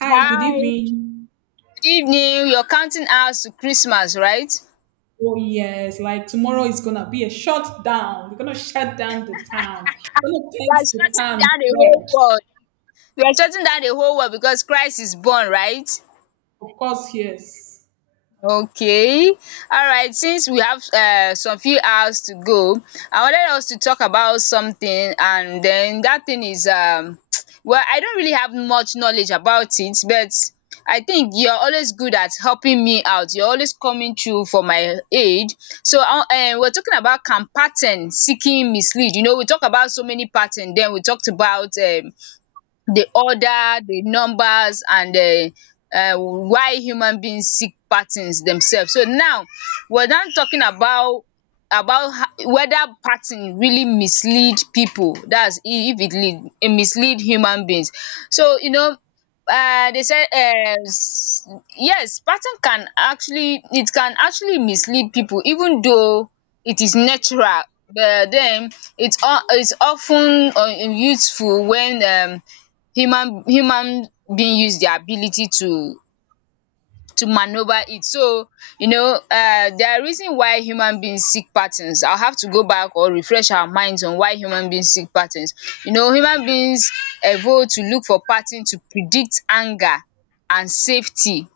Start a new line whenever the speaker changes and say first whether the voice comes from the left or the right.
right: Hi, good
left: Hi,
right: evening.
left: good evening. You're counting hours to Christmas, right?
right: Oh yes, like tomorrow is gonna be a shutdown. We're gonna shut down the town. We're gonna
left: You
right: paint
left: are
right: the
left: shutting
right: town
left: down the whole
right: red.
left: world. You are shutting down the whole world because Christ is born, right?
right: Of course, yes.
left: Okay. Alright, since we have some few hours to go, I wanted us to talk about something and then that thing is well, I don't really have much knowledge about it, but I think you're always good at helping me out. You're always coming through for my aid. So we're talking about can pattern seeking mislead. You know, we talk about so many pattern, then we talked about the order, the numbers, and why human beings seek patterns themselves. So now we're not talking about whether pattern really mislead people. That's if it lead, it mislead human beings. So you know. They said yes, pattern can actually, it can actually mislead people, even though it is natural, but then it's often useful when, human being use their ability to maneuver it. So, you know, there are reason why human beings seek patterns. I'll have to go back or refresh our minds on why human beings seek patterns. You know, human beings evolve to look for pattern to predict anger and safety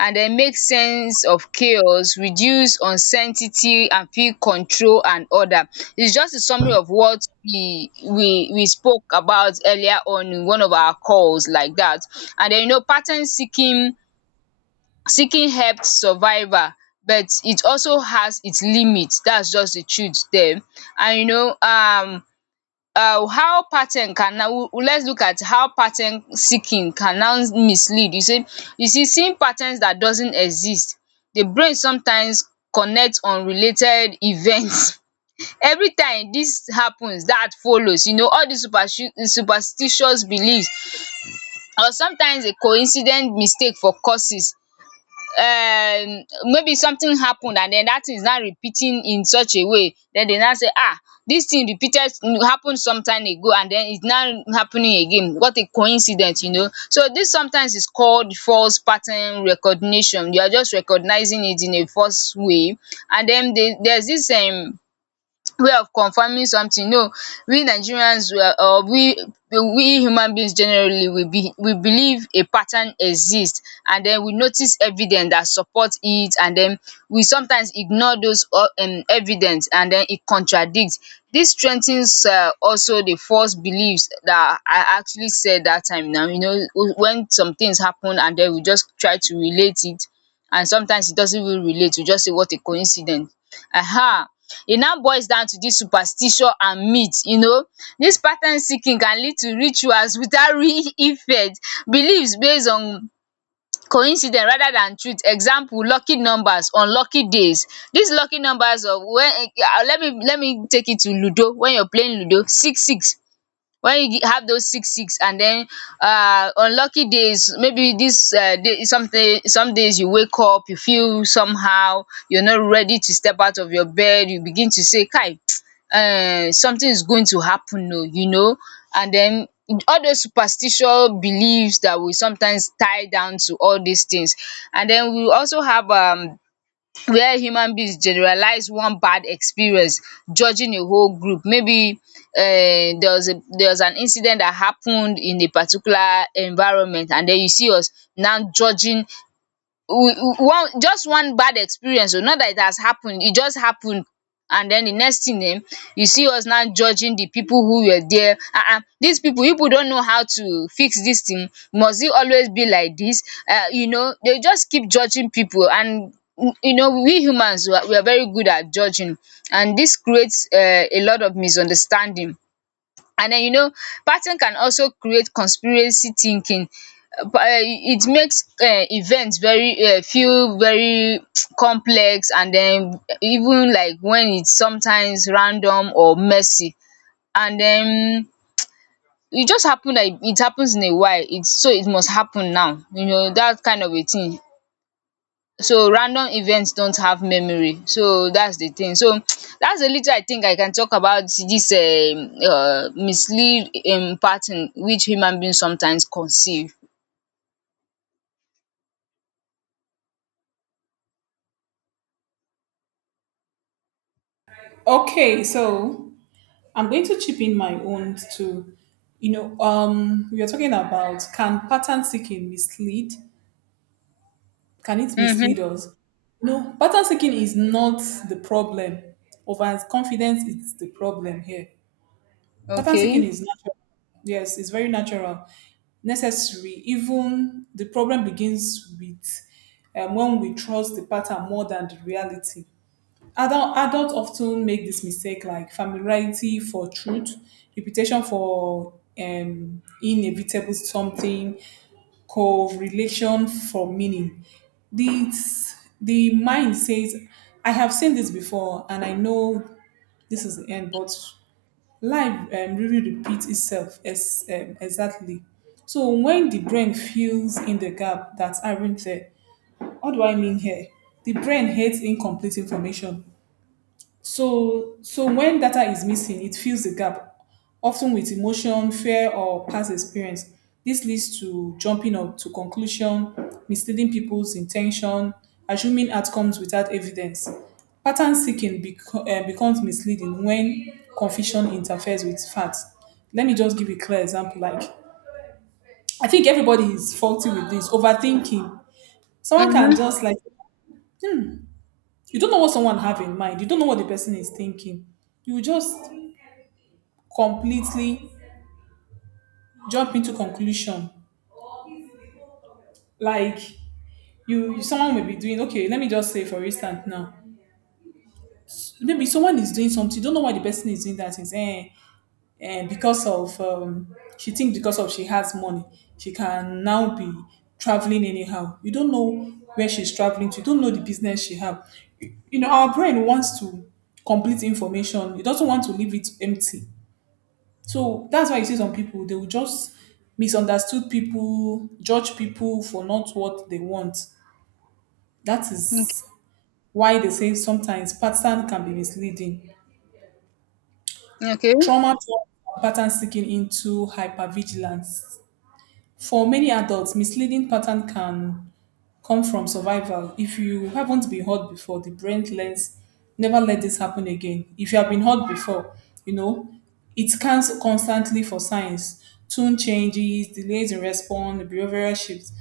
left: and then make sense of chaos, reduce uncertainty and feel control and order. It's just a summary of what we spoke about earlier on in one of our calls like dat. And then you know, pattern seeking help survival, but it also has its limit. That's just the truth there. And you know, how pattern can now, let's look at how pattern seeking can now mislead. You see, seeing patterns that doesn't exist, the brain sometimes connect unrelated events. Every time this happens that follows, you know all these superstitious beliefs, or sometimes a coincident mistake for causes. Maybe something happened and then that thing is now repeating in such a way, then they now say, ah, this thing repeated happened some time ago and then it's now happening again. What a coincidence. You know, so this sometimes is called false pattern recognition. You are just recognizing it in a false way. And then they there's this way of confirming something. No, we Nigerians were, or we human beings generally, we believe a pattern exist and then we notice evidence that support it, and then we sometimes ignore those evidence and then it contradict. Dis strengthens also the false beliefs that I actually said dat time now. You know, when some things happen and then we just try to relate it, and sometimes it doesn't even relate. We just say, what a coincidence. um E now boils down to dis superstition and myth. You know, dis pattern seeking can lead to rituals without real effect, beliefs based on coincidence rather than truth. Example, lucky numbers on lucky days. Dis lucky numbers of when, let me take it to ludo. When you're playing ludo, six six, when you have those six six, and then uh, unlucky days, maybe this day, something, some days you wake up you feel somehow, you're not ready to step out of your bed, you begin to say kai, something is going to happen. No, you know. And then all those superstitious beliefs that we sometimes tie down to all these things. And then we also have where human beings generalize one bad experience, judging a whole group. Maybe there was a, there was an incident that happened in a particular environment, and then you see us now judging one, just one bad experience. O, not that it has happened, it just happened. And then the next thing, you see us now judging the people who were there. These people, you people don't know how to fix this thing, must it always be like this? You know, they just keep judging people. And you know, we humans, we are very good at judging, and this creates a lot of misunderstanding. And then you know, pattern can also create conspiracy thinking. It makes event very, feel very complex, and then even like when it's sometimes random or messy, and then e just happen, like it happens in a while. It's so it must happen now, you know, that kind of a thing. So random events don't have memory, so that's the thing. So that's a little, I think I can talk about this mislead pattern which human beings sometimes conceive.
right: Okay, so I'm going to chip in my own too. You know, we are talking about can pattern seeking mislead? Can it
left: Mm-hmm.
right: mislead us? No, pattern seeking is not the problem. Overconfidence is the problem here. Pattern seeking
left: Okay.
right: is natural. Yes, it's very natural, necessary. Even the problem begins with when we trust the pattern more than the reality. Adults often make this mistake like familiarity for truth, reputation for inevitable something, correlation for meaning. This, the mind says, I have seen this before and I know this is the end, but life really repeat itself ex exactly. So when the brain fills in the gaps that aren't there, what do I mean here? The brain hates incomplete information. So when data is missing, it fills the gap, often with emotion, fear, or past experience. This leads to jumping up to conclusion, misleading people's intention, assuming outcomes without evidence. Pattern seeking becomes misleading when confusion interferes with facts. Let me just give a clear example. Like, I think everybody is faulty with this overthinking. Someone can
left: Mm-hmm.
right: just like you don't know what someone have in mind. You don't know what the person is thinking. You just completely jump into conclusion. Like someone may be doing. Okay, let me just say, for instance, now maybe someone is doing something. You don't know why the person is doing that. Because of she thinks because of she has money, she can now be traveling anyhow. You don't know where she's traveling to. You don't know the business she have. Our brain wants to complete information. It doesn't want to leave it empty. So that's why you see some people they will just misunderstood people, judge people for not what they want. That is
left: Okay.
right: why they say sometimes pattern can be misleading.
left: Okay.
right: Trauma turns pattern seeking into hypervigilance. For many adults, misleading pattern can come from survival. If you haven't been hurt before, the brain learns never let this happen again. If you have been hurt before, you know, it scans constantly for signs, tune changes, delays in response, behavioral shifts.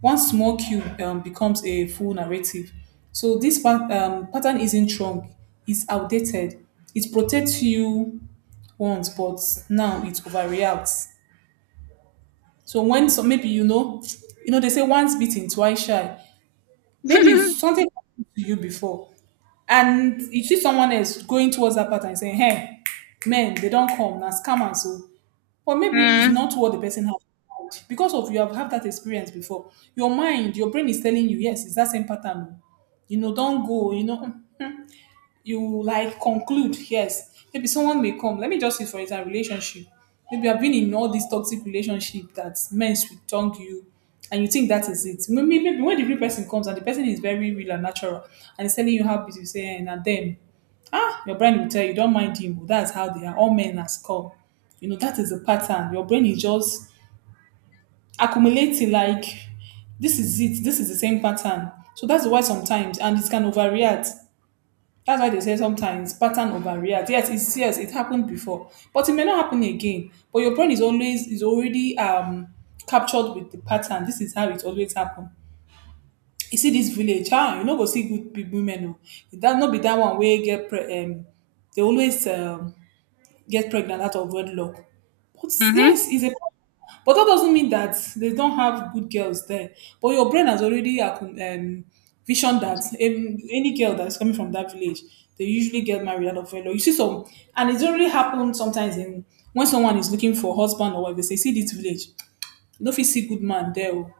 right: One small cue becomes a full narrative. So this pattern isn't wrong, it's outdated. It protects you once, but now it overreacts. So maybe they say once bitten, twice shy. Maybe something happened to you before, and you see someone else going towards that pattern and saying, "Hey, men, they don't come, na scam and so." But maybe it's
left: Mm.
right: not what the person has in mind, because of you have had that experience before. Your mind, your brain is telling you, "Yes, it's that same pattern. Oh. You know, don't go. You know." You like conclude, yes maybe someone may come. Let me just use for example relationship. Maybe I've been in all these toxic relationship that men with tongue you, and you think that is it. Maybe when the real person comes and the person is very real and natural and is telling you how busy you say, and then your brain will tell you don't mind him, but that's how they are, all men are come. You know that is the pattern, your brain is just accumulating like this is it, this is the same pattern. So that's why sometimes and it can overreact. That's why they say sometimes pattern overreact. Yes, it happened before, but it may not happen again. But your brain is always is already captured with the pattern. This is how it always happen. You see this village, you no go see good big women. Oh. That not be that one where get they always get pregnant out of wedlock. But
left: Mm-hmm.
right: yes, it's a but that doesn't mean that they don't have good girls there. But your brain has already visioned that any girl that's coming from that village, they usually get married out of wedlock. You see some, and it's already happened sometimes in when someone is looking for husband or wife, they say, see this village, you know if see good man there. Oh."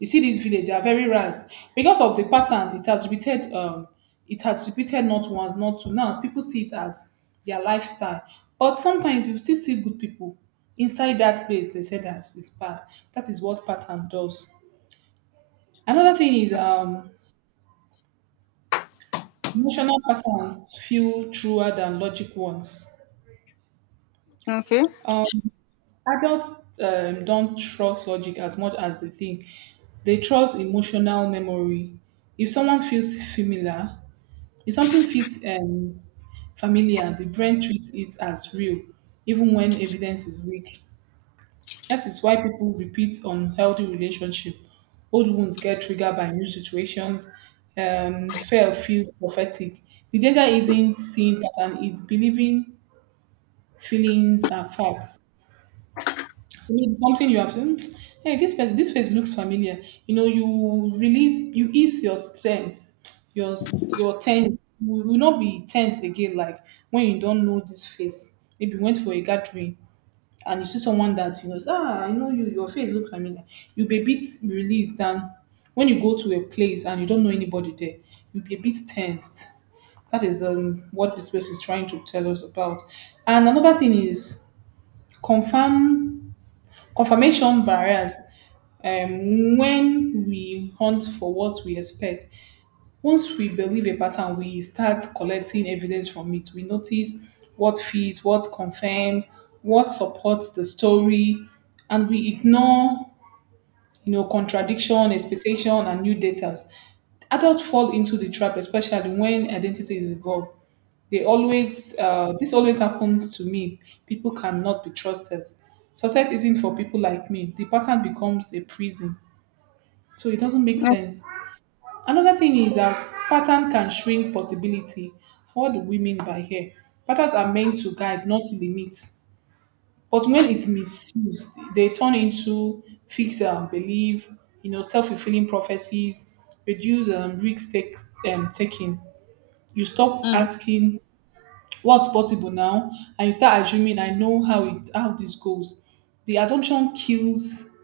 right: You see this village, they are very ranks. Because of the pattern, it has repeated not once, not two. Now people see it as their lifestyle. But sometimes you still see good people inside that place. They say that it's bad. That is what pattern does. Another thing is emotional patterns feel truer than logic ones.
left: Okay.
right: Adults don't trust logic as much as they think. They trust emotional memory. If someone feels familiar, If something feels familiar, the brain treats it as real, even when evidence is weak. That is why people repeat unhealthy relationship. Old wounds get triggered by new situations. Fear feels prophetic. The danger isn't seeing pattern; it's believing feelings are facts. So maybe something you have seen. Hey, this face looks familiar. You release, you ease your stress, your tense. You will not be tense again. Like when you don't know this face. Maybe you went for a gathering and you see someone that you know. Ah, I know you. Your face looks familiar. You'll be a bit released than when you go to a place and you don't know anybody there. You'll be a bit tense. That is what this place is trying to tell us about. And another thing is confirm confirmation bias, when we hunt for what we expect. Once we believe a pattern, we start collecting evidence from it. We notice what fits, what confirms, what supports the story, and we ignore, contradiction, expectation, and new data. Adults fall into the trap, especially when identity is involved. This always happens to me. People cannot be trusted. Success isn't for people like me. The pattern becomes a prison. So it doesn't make sense. Another thing is that pattern can shrink possibility. What do we mean by here? Patterns are meant to guide, not to limit. But when it's misused, they turn into fix belief, self-fulfilling prophecies, reduce risk taking. You stop
left: Mm-hmm.
right: asking what's possible now, and you start assuming I know how this goes. The assumption kills,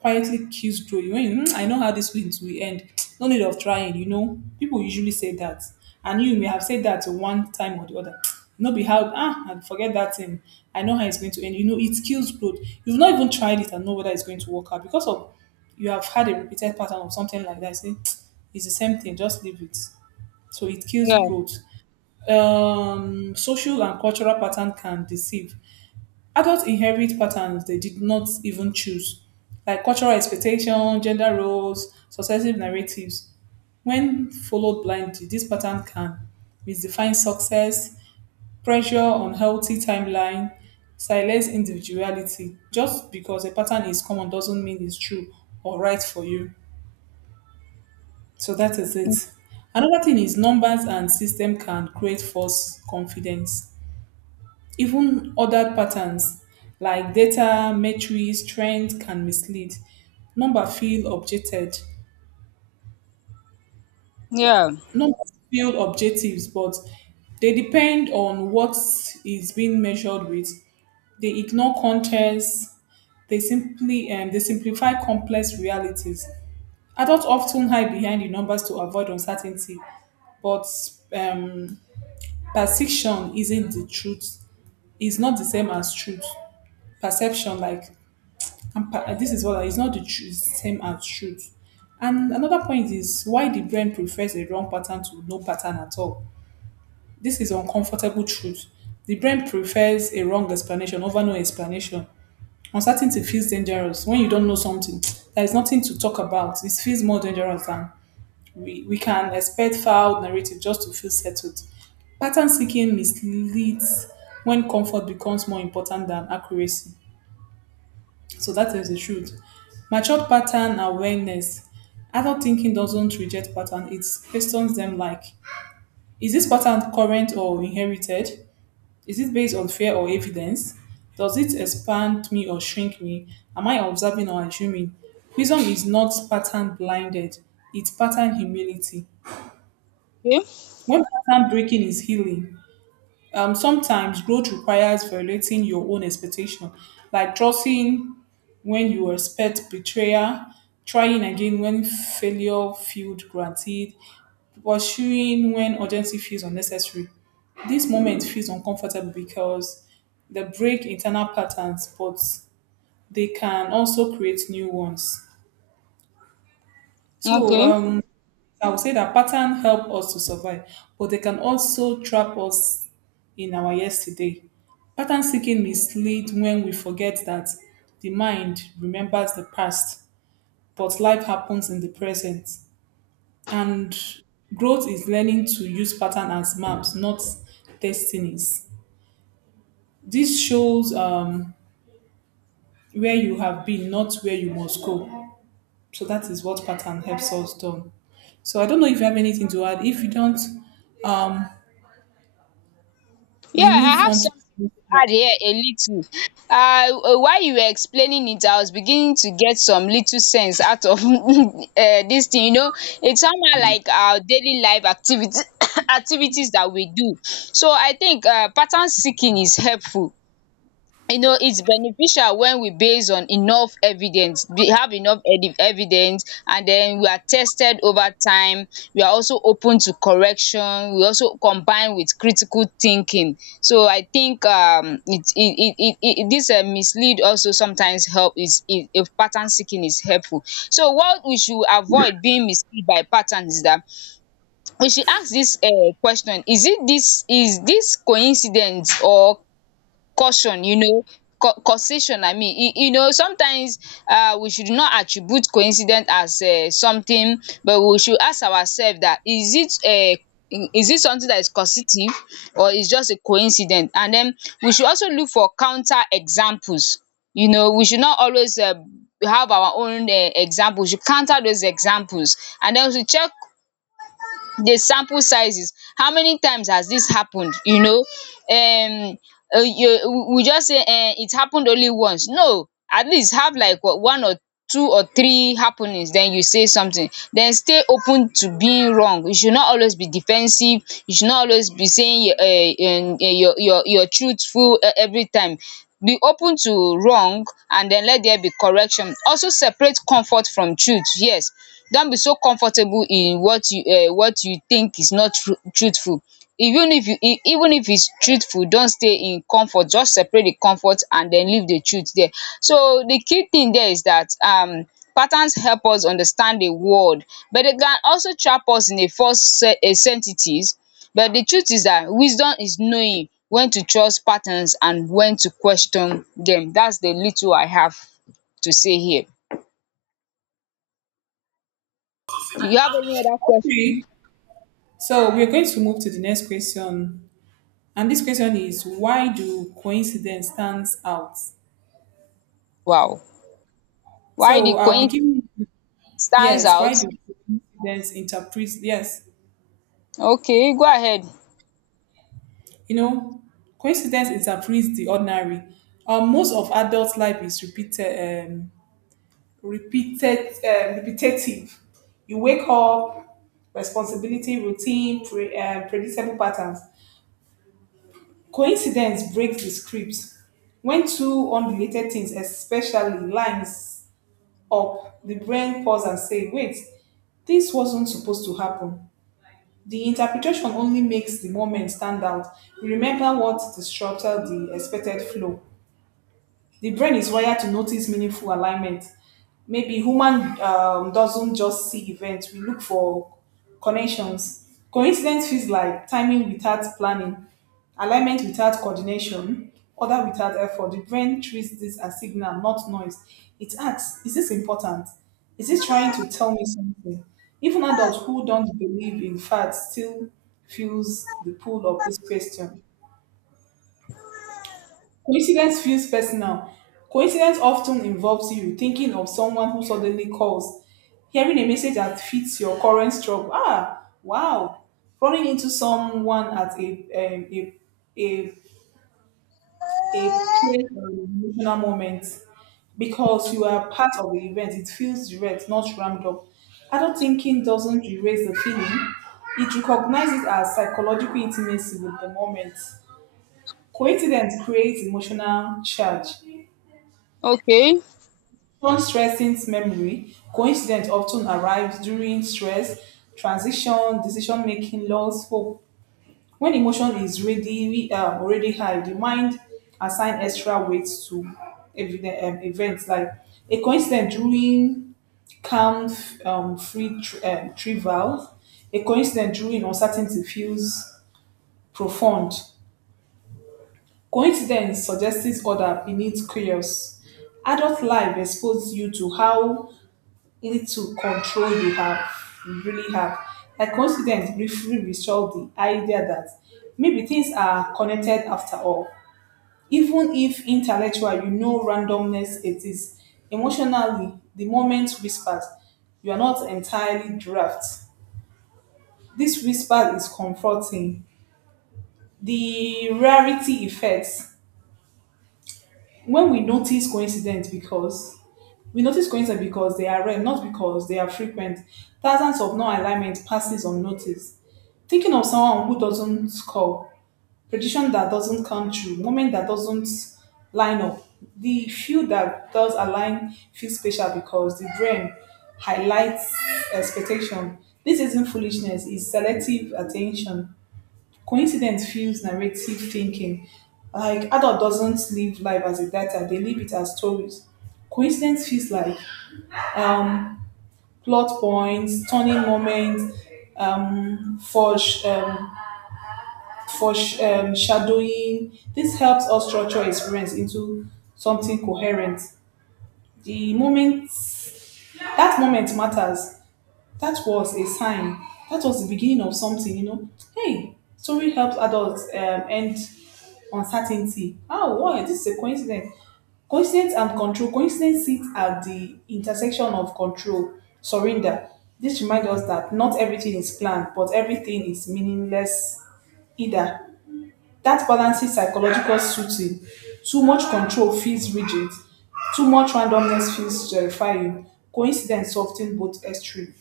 right: quietly kills growth when you, "Hmm, I know how this wins will end, no need of trying." you know people usually say that, and you may have said that one time or the other. no be how, I forget that thing. I know how it's going to end. You know it kills growth. You've not even tried it and know whether it's going to work out, because of you have had a repeated pattern of something like that, say it's the same thing, just leave it. So it kills
left: Yeah.
right: growth. Social and cultural pattern can deceive. Adults inherit patterns they did not even choose, like cultural expectation, gender roles, successive narratives. When followed blindly, this pattern can misdefine success, pressure on healthy timeline, silence individuality. Just because a pattern is common doesn't mean it's true or right for you. So that is it. Another thing is numbers and system can create false confidence. Even ordered patterns like data, metrics, trends can mislead. Number feel objected.
left: Yeah.
right: Numbers feel objectives, but they depend on what is being measured with. They ignore context. They simply and they simplify complex realities. Adults often hide behind the numbers to avoid uncertainty, but um, perception isn't the truth. It's not the same as truth. Perception, like And this is what it's not the same as truth. And another point is why the brain prefers a wrong pattern to no pattern at all. This is uncomfortable truth. The brain prefers a wrong explanation over no explanation. Uncertainty feels dangerous when you don't know something. There is nothing to talk about. It feels more dangerous than we can expect filed narrative just to feel settled. Pattern seeking misleads when comfort becomes more important than accuracy. So that is the truth. Matured pattern awareness. Adult thinking doesn't reject pattern, it questions them like, is this pattern current or inherited? Is it based on fear or evidence? Does it expand me or shrink me? Am I observing or assuming? Wisdom is not pattern blinded, it's pattern humility.
left: Okay.
right: When pattern breaking is healing, sometimes growth requires violating your own expectation, like trusting when you expect betrayal, trying again when failure feels granted, pursuing when urgency feels unnecessary. This moment feels uncomfortable because they break internal patterns, but they can also create new ones. So
left: Okay.
right: um, I would say that patterns help us to survive, but they can also trap us in our yesterday. Pattern seeking mislead when we forget that the mind remembers the past but life happens in the present. And growth is learning to use pattern as maps, not destinies. This shows where you have been, not where you must go. So that is what pattern helps us do. So I don't know if you have anything to add. If you don't, um,
left: Yeah,
right: we
left: I
right: move
left: have
right: on to
left: some add here a little. Uh, while you were explaining it, I was beginning to get some little sense out of this thing. You know, it's somehow like our daily life activity activities that we do. So I think pattern seeking is helpful. You know, it's beneficial when we base on enough evidence, we have enough edi evidence, and then we are tested over time, we are also open to correction, we also combine with critical thinking. So I think it this mislead also sometimes help is, if pattern seeking is helpful, so what we should avoid being misled by pattern is that we should ask this question, is it, this, is this coincidence or caution, you know, causation, I mean. You know, sometimes we should not attribute coincidence as something, but we should ask ourselves that, is it something that is causative or is just a coincidence. And then we should also look for counter examples. You know, we should not always have our own example, we should counter those examples, and then we should check the sample sizes, how many times has this happened. You know, um we just say, eh, it happened only once. No, at least have like what, one or two or three happenings, then you say something. Then stay open to being wrong. You should not always be defensive. You should not always be saying, your truthful every time. Be open to wrong and then let there be correction. Also separate comfort from truth. Yes, don't be so comfortable in what you think is not truthful. Even if you e even if it's truthful, don't stay in comfort, just separate the comfort and then leave the truth there. So the key thing there is that patterns help us understand the world, but they can also trap us in a false a sensitives, but the truth is that wisdom is knowing when to trust patterns and when to question them. That's the little I have to say here. You have any other question?
right: okay. So we're going to move to the next question. And this question is, why do coincidence stands out?
left: Wow. Why the
right: So I'll
left: coin
right: begin.
left: stands
right: Yes, why
left: out?
right: do coincidence interpret? Yes,
left: Okay, go ahead.
right: you know, coincidence interprets the ordinary. Most of adult life is repeated, repetitive. You wake up, responsibility, routine, predictable patterns. Coincidence breaks the script. When two unrelated things, especially lines up, the brain pause and say, "Wait, this wasn't supposed to happen." The interpretation only makes the moment stand out. Remember what disrupted the expected flow. The brain is wired to notice meaningful alignment. Maybe human doesn't just see events; we look for connections. Coincidence feels like timing without planning, alignment without coordination, order without effort. The brain treats this as signal, not noise. It asks, "Is this important? Is this trying to tell me something?" Even adults who don't believe in facts still feels the pull of this question. Coincidence feels personal. Coincidence often involves you thinking of someone who suddenly calls, hearing a message that fits your current struggle. Ah, wow. Running into someone at a, a peer emotional moment because you are part of the event. It feels direct, not rammed up. Adult thinking doesn't erase the feeling, it recognizes it as psychological intimacy with the moment. Coincidence creates emotional charge.
left: Okay.
right: One stressing's memory, coincidence often arrives during stress, transition, decision making, loss, hope. When emotion is ready, we are already high. The mind assign extra weight to events like a coincidence during calm, free, trivial. A coincidence during uncertainty feels profound. Coincidence suggests order beneath chaos. Adult life exposes you to how little control you have, you really have. Like coincidence briefly resolved the idea that maybe things are connected after all. Even if intellectual, you know randomness it is. Emotionally, the moment whispers, you are not entirely draft. This whisper is comforting. The rarity effects. When we notice coincidence because We notice coincidence because they are rare, not because they are frequent. Thousands of non-alignment passes unnoticed. Thinking of someone who doesn't call, prediction that doesn't come true, moment that doesn't line up. The few that does align feel special because the brain highlights expectation. This isn't foolishness, it's selective attention. Coincidence fuels narrative thinking. Like adult doesn't live life as a data, they live it as stories. Coincidence feels like um, plot points, turning moments, um, foresh- um, foreshadowing. This helps us structure experience into something coherent. The moment that moment matters. That was a sign. That was the beginning of something, you know. Hey, story helps adults end uncertainty. Oh, wow, this is a coincidence. Coincidence and control. Coincidence sits at the intersection of control, surrender. This reminds us that not everything is planned, but everything is meaningless either. That balances psychological soothing. Too much control feels rigid. Too much randomness feels terrifying. Coincidence softens both extremes.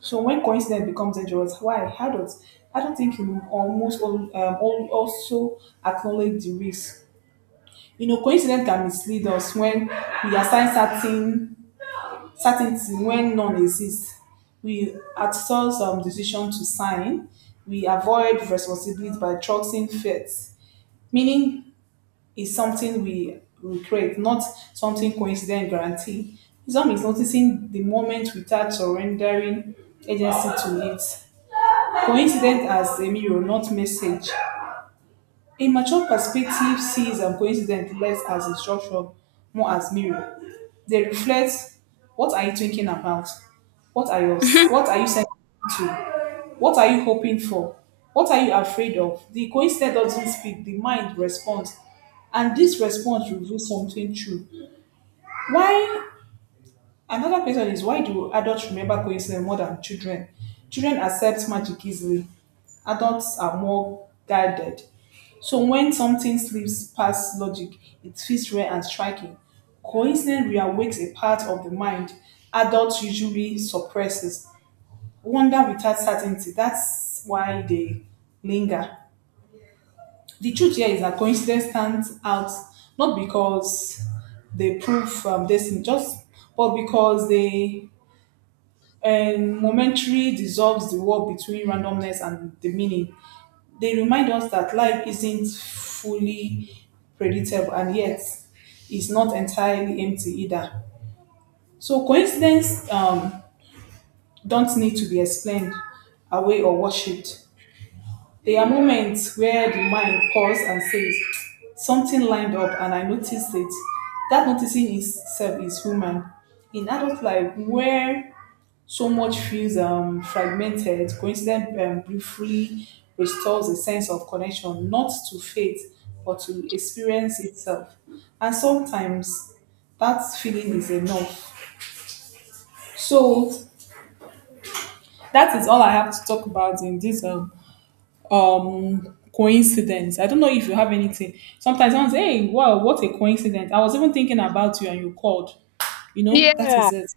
right: So when coincidence becomes dangerous, why? Adults, I don't think you also acknowledge the risk. You know, coincidence can mislead us when we assign certainty when none exists. We outsource decision to sign. We avoid responsibility by trusting fate. Meaning is something we create, not something coincident guarantee. Wisdom is noticing the moment without surrendering agency to it. Coincidence as a mirror, not message. A mature perspective sees coincidence less as instruction, more as mirror. They reflect, what are you thinking about? What are your, what are you sensitive to? What are you hoping for? What are you afraid of? The coincidence doesn't speak, the mind responds. And this response reveals something true. Why Another question is, why do adults remember coincidence more than children? Children accept magic easily. Adults are more guided. So when something slips past logic, it feels rare and striking. Coincidence reawakes a part of the mind adults usually suppresses. Wonder without certainty. That's why they linger. The truth here is that coincidence stands out not because they prove destiny, just but because they and momentary dissolves the wall between randomness and the meaning. They remind us that life isn't fully predictable and yet is not entirely empty either. So coincidence don't need to be explained away or worshipped. There are moments where the mind pauses and says, something lined up and I noticed it. That noticing itself is human. In adult life, where so much feels fragmented. Coincident briefly restores a sense of connection, not to faith, but to experience itself. And sometimes that feeling is enough. So that is all I have to talk about in this coincidence. I don't know if you have anything. Sometimes someone say, "Hey, wow, what a coincidence! I was even thinking about you, and you called." You know, that is
left: Yeah,
right: it.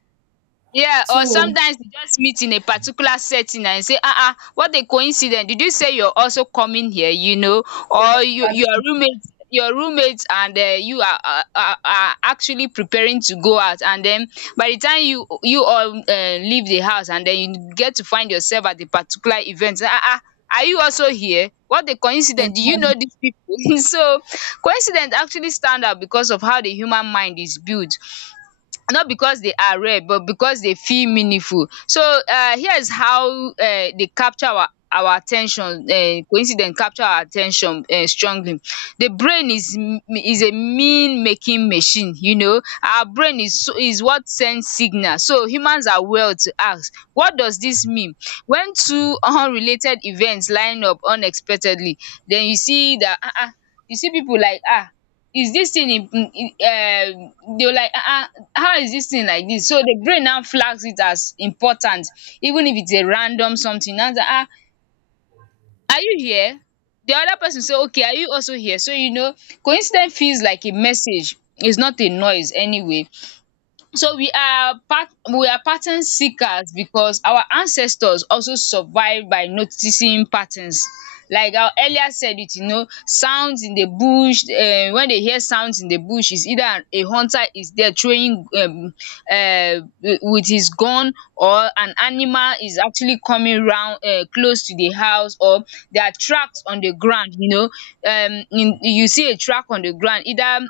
left: yeah, or
right: So
left: sometimes you just meet in a particular setting and say, "Ah ah, what a coincidence. Did you say you're also coming here?" You know, or you
right: that's,
left: your roommate, and you are actually preparing to go out, and then by the time you all leave the house and then you get to find yourself at a particular event, "Ah ah, are you also here? What a
right: yes,
left: coincidence. Do you know
right: that-
left: these people?" So coincidence actually stand out because of how the human mind is built, not because they are rare but because they feel meaningful. So here is how they capture our at ten tion. Coincidence capture our at ten tion strongly. The brain is is a mean making machine, you know. Our brain is is what sends signal, so humans are wired to ask, what does this mean? When two unrelated events line up unexpectedly, then you see that you see pipu like, is this thing, they will like, how is this thing like this? So the brain now flags it as important, even if it's a random something. Now say, are you here? The other person say, okay, are you also here? So you know, coincidence feels like a message. It's not a noise anyway. So we are pattern seekers because our ancestors also survived by noticing patterns. Like I earlier said it, sounds in the bush, when they hear sounds in the bush is either a hunter is there throwing um with his gun, or an animal is actually coming round close to the house, or there are tracks on the ground. In You see a track on the ground, either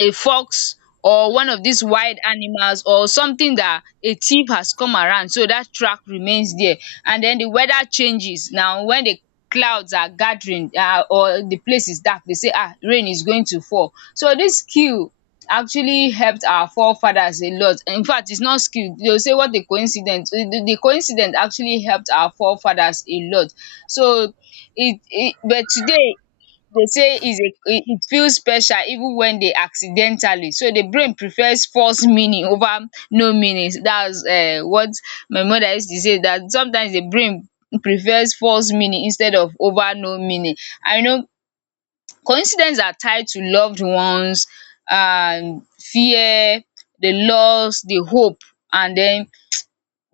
left: a fox or one of these wild animals, or something that a thief has come around, so that track remains there. And then the weather changes now. When the clouds are gathering, or the place is dark, they say rain is going to fall. So this skill actually helped our forefathers a lot. Infact, it's not skill, they will say what a coincidence. The coincidence actually helped our forefathers a lot. So it but today they say is a it it feels special even when they accidentally, so the brain prefers false meaning over no meaning. That's what my mother used to say, that sometimes the brain prefers false meaning instead of over no meaning. I know coincidence are tied to loved ones and fear, the loss, the hope, and then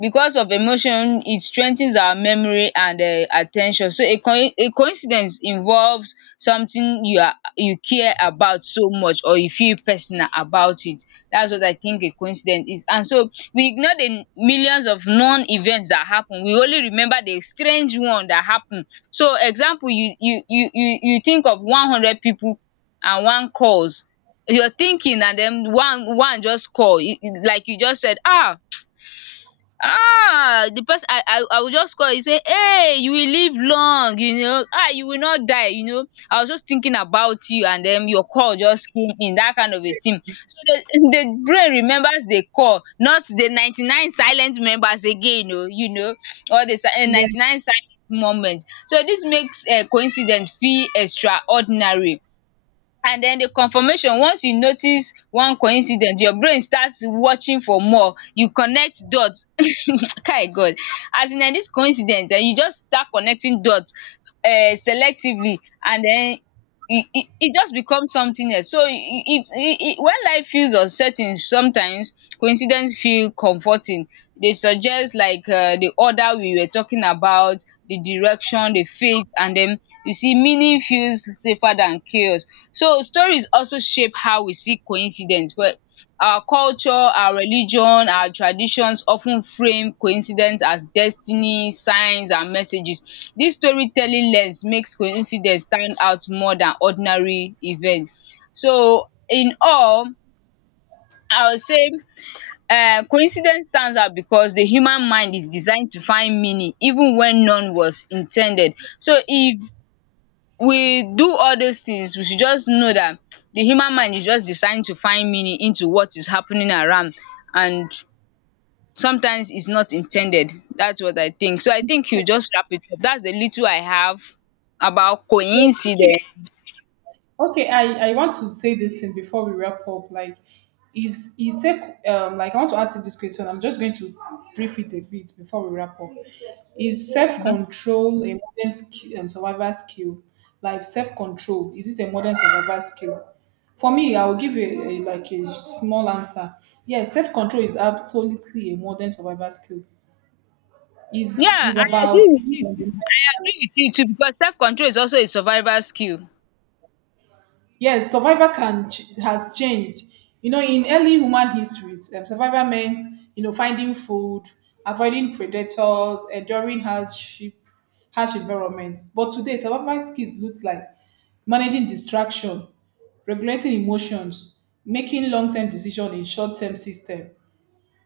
left: because of emotion it strengthens our memory. And at so a coincidence involves something you are, you care about so much, or you feel personal about it. That's what I think a coincidence is. And so we ignore the millions of known events that happen, we only remember the strange one that happen. So example, you think of 100 people and one calls, you're thinking and then one one just call. Like you just said, ah, um the person, I will just call you, say hey, you will live long, you know, you will not die, you know, I was just thinking about you and den your call just came in, that kind of a thing. So the the brain remembers the call, not the 99 silent members again, oo, you know, or the
right: yes.
left: 99 silent moment. So dis makes coincidence feel extraordinary. And den the confirmation, once you notice one coincidence your brain starts watching for more, you connect dot. Kai God, as in dis coincidence, you just start connecting dot, selectively. And den it just becomes something else. So it's it it when life feels uncertain sometimes, coincidence feel comforting. Dey suggest like, the order we were talking about, the direction, the faith, and then you see meaning feels safer than chaos. So stories also shape how we see coincidence well. Our culture, our religion, our traditions often frame coincidence as destiny, signs and messages. This storytelling lens makes coincidence stand out more than ordinary event. So in all, I would say coincidence stands out because the human mind is designed to find meaning even when none was intended. So if we do all those things, we should just know that the human mind is just designed to find meaning into what is happening around, and sometimes it's not intended. That's what I think. So I think you just wrap it up. That's the little I have about
right: Okay.
left: coincidence.
right: Okay, I want to say this thing before we wrap up. Like, if you say, like, I want to ask you this question. I'm just going to brief it a bit before we wrap up. Is self
left: Mhm.
right: control a modern skill, survival skill? Like, self control, is it a modern survival skill? For me, I will give like a small answer. Yes, self control is absolutely a modern survival skill.
left: Yeah,
right: Is
left: I agree
right: about
left: with you too.
right: um,
left: I agree with you too, because self control is also a survival skill.
right: yes, survivor has changed. You know, in early human histories, survivor meant you know finding food, avoiding predators, enduring hardship, harsh environments. But today, survival skills look like managing distraction, regulating emotions, making long-term decision in short-term system.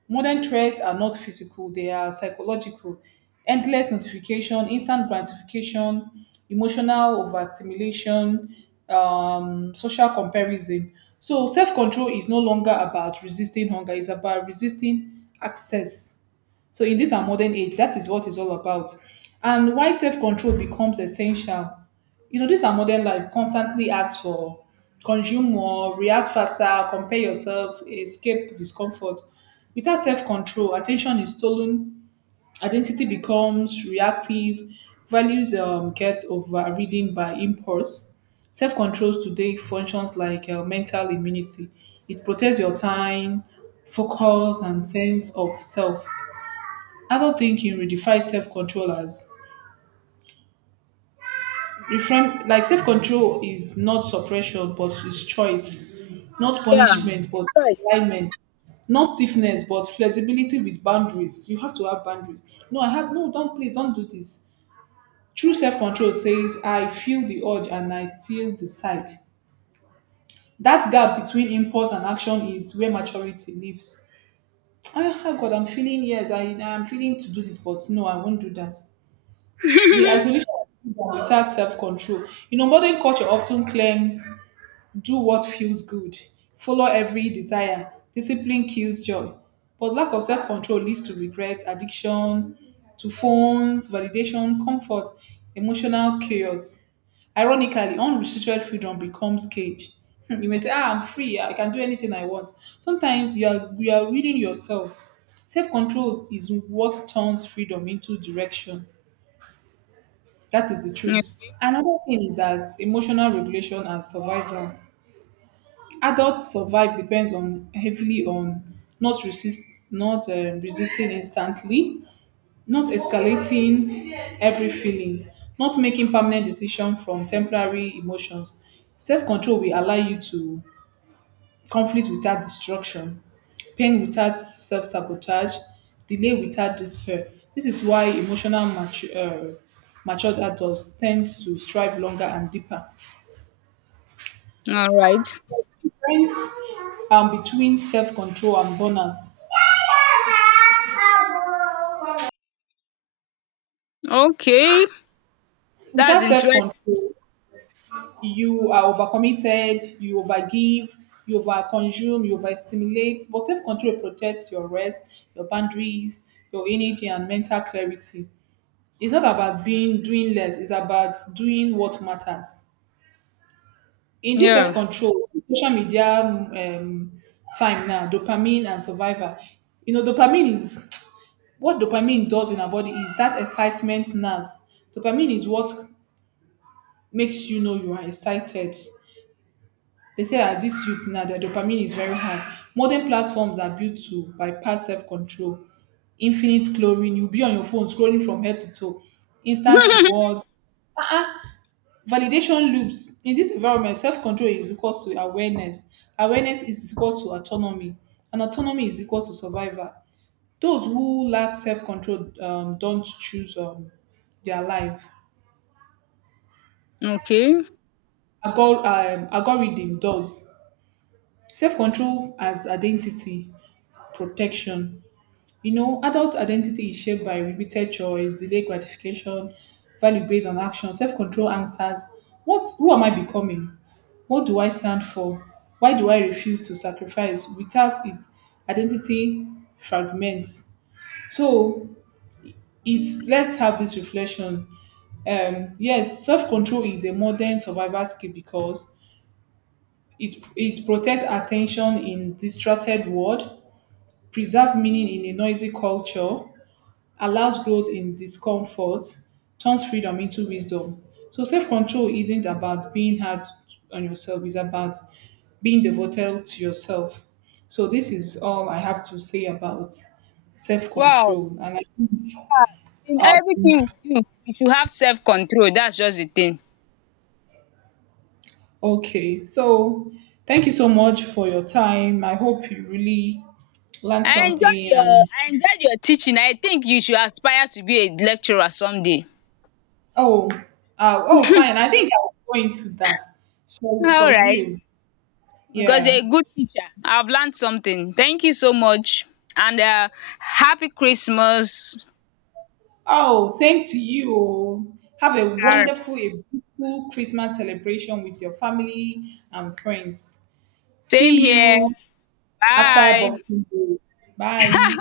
right: Modern threats are not physical, they are psychological. Endless notification, instant gratification, emotional overstimulation, social comparison. So self-control is no longer about resisting hunger, it's about resisting access. So in this our modern age, that is what it's all about. And why self-control becomes essential. You know, this our modern life constantly asks for consume more, react faster, compare yourself, escape discomfort. Without self-control, attention is stolen, identity becomes reactive, values get overridden by impulse. Self-control today functions like mental immunity. It protects your time, focus, and sense of self. Adult thinking redefines self-control as reframe, like self-control is not suppression but is choice, not
left: Yeah,
right: punishment but
left: choice.
right: alignment, not stiffness but flexibility with boundaries. You have to have boundaries. No, I have no, don't, please don't do this. True self-control says, I feel the urge and I still decide. That gap between impulse and action is where maturity lives. Ah, ah, God, I'm feeling yes, I'm feeling to do this, but no, I won't do that. The isolation of freedom without self-control. You know, modern culture often claims do what feels good, follow every desire, discipline kills joy. But lack of self-control leads to regret, addiction, to phones, validation, comfort, emotional chaos. Ironically, unrestricted freedom becomes cage. Hmm, you may say, ah, I'm free, I can do anything I want. Sometimes you are reading yourself. Self-control is what turns freedom into direction. That is the
left: Yeah.
right: truth. Another thing is that emotional regulation and survival. Adults survive depends on heavily on not resist, not resisting instantly, not escalating every feelings, not making permanent decision from temporary emotions. Self control will allow you to conflict without destruction, pain without self sabotage, delay without despair. This is why emotional matured adults tends to strive longer and deeper.
left: All right.
right: Difference between self control and burnout.
left: Okay.
right: Without
left: That's
right: self
left: interesting.
right: control, you are overcommitted, you overgive, you overconsume, you overstimulate. But self control protects your rest, your boundaries, your energy, and mental clarity. It's not about being doing less. It's about doing what matters. In this self
left: Yeah.
right: control, social media time now, dopamine and survivor. You know, dopamine is what dopamine does in our body is that excitement nerves. Dopamine is what makes you know you are excited. They say that this youth now, their dopamine is very high. Modern platforms are built to bypass self control infinite chlorine. You'll be on your phone scrolling from head to toe. Instant rewards, validation loops. In this environment, self-control is equal to awareness. Awareness is equal to autonomy. And autonomy is equal to survival. Those who lack self-control don't choose their life.
left: Okay.
right: Algorithm does. Self-control as identity protection. You know, adult identity is shaped by repeated choice, delayed gratification, value based on action, self control answers. What, who am I becoming? What do I stand for? Why do I refuse to sacrifice? Without it, identity fragments. So, it's, let's have this reflection. Yes, self control is a modern survival skill because it protects attention in distracted world, preserve meaning in a noisy culture, allows growth in discomfort, turns freedom into wisdom. So self control isn't about being hard on yourself, it's about being devoted to yourself. So this is all I have to say about self
left: Wow.
right: control. And I,
left: In
right: uh,
left: everything we do, we should have self control. That's just the thing.
right: okay, so thank you so much for your time. I hope you really learned something. And
left: I enjoyed your teaching. I think you should aspire to be a lecturer someday.
right: oh, oh, fine. I think I'll go into that for
left: Alright,
right: real.
left: because
right: Yeah.
left: you're a good teacher. I've learned something. Thank you so much, and happy Christmas.
right: Oh, same to you. Oh. Have a
left: Alright.
right: wonderful, a beautiful Christmas celebration with your family and friends.
left: Same
right: See
left: here.
right: you after
left: Bye.
right: Boxing Day. Bye.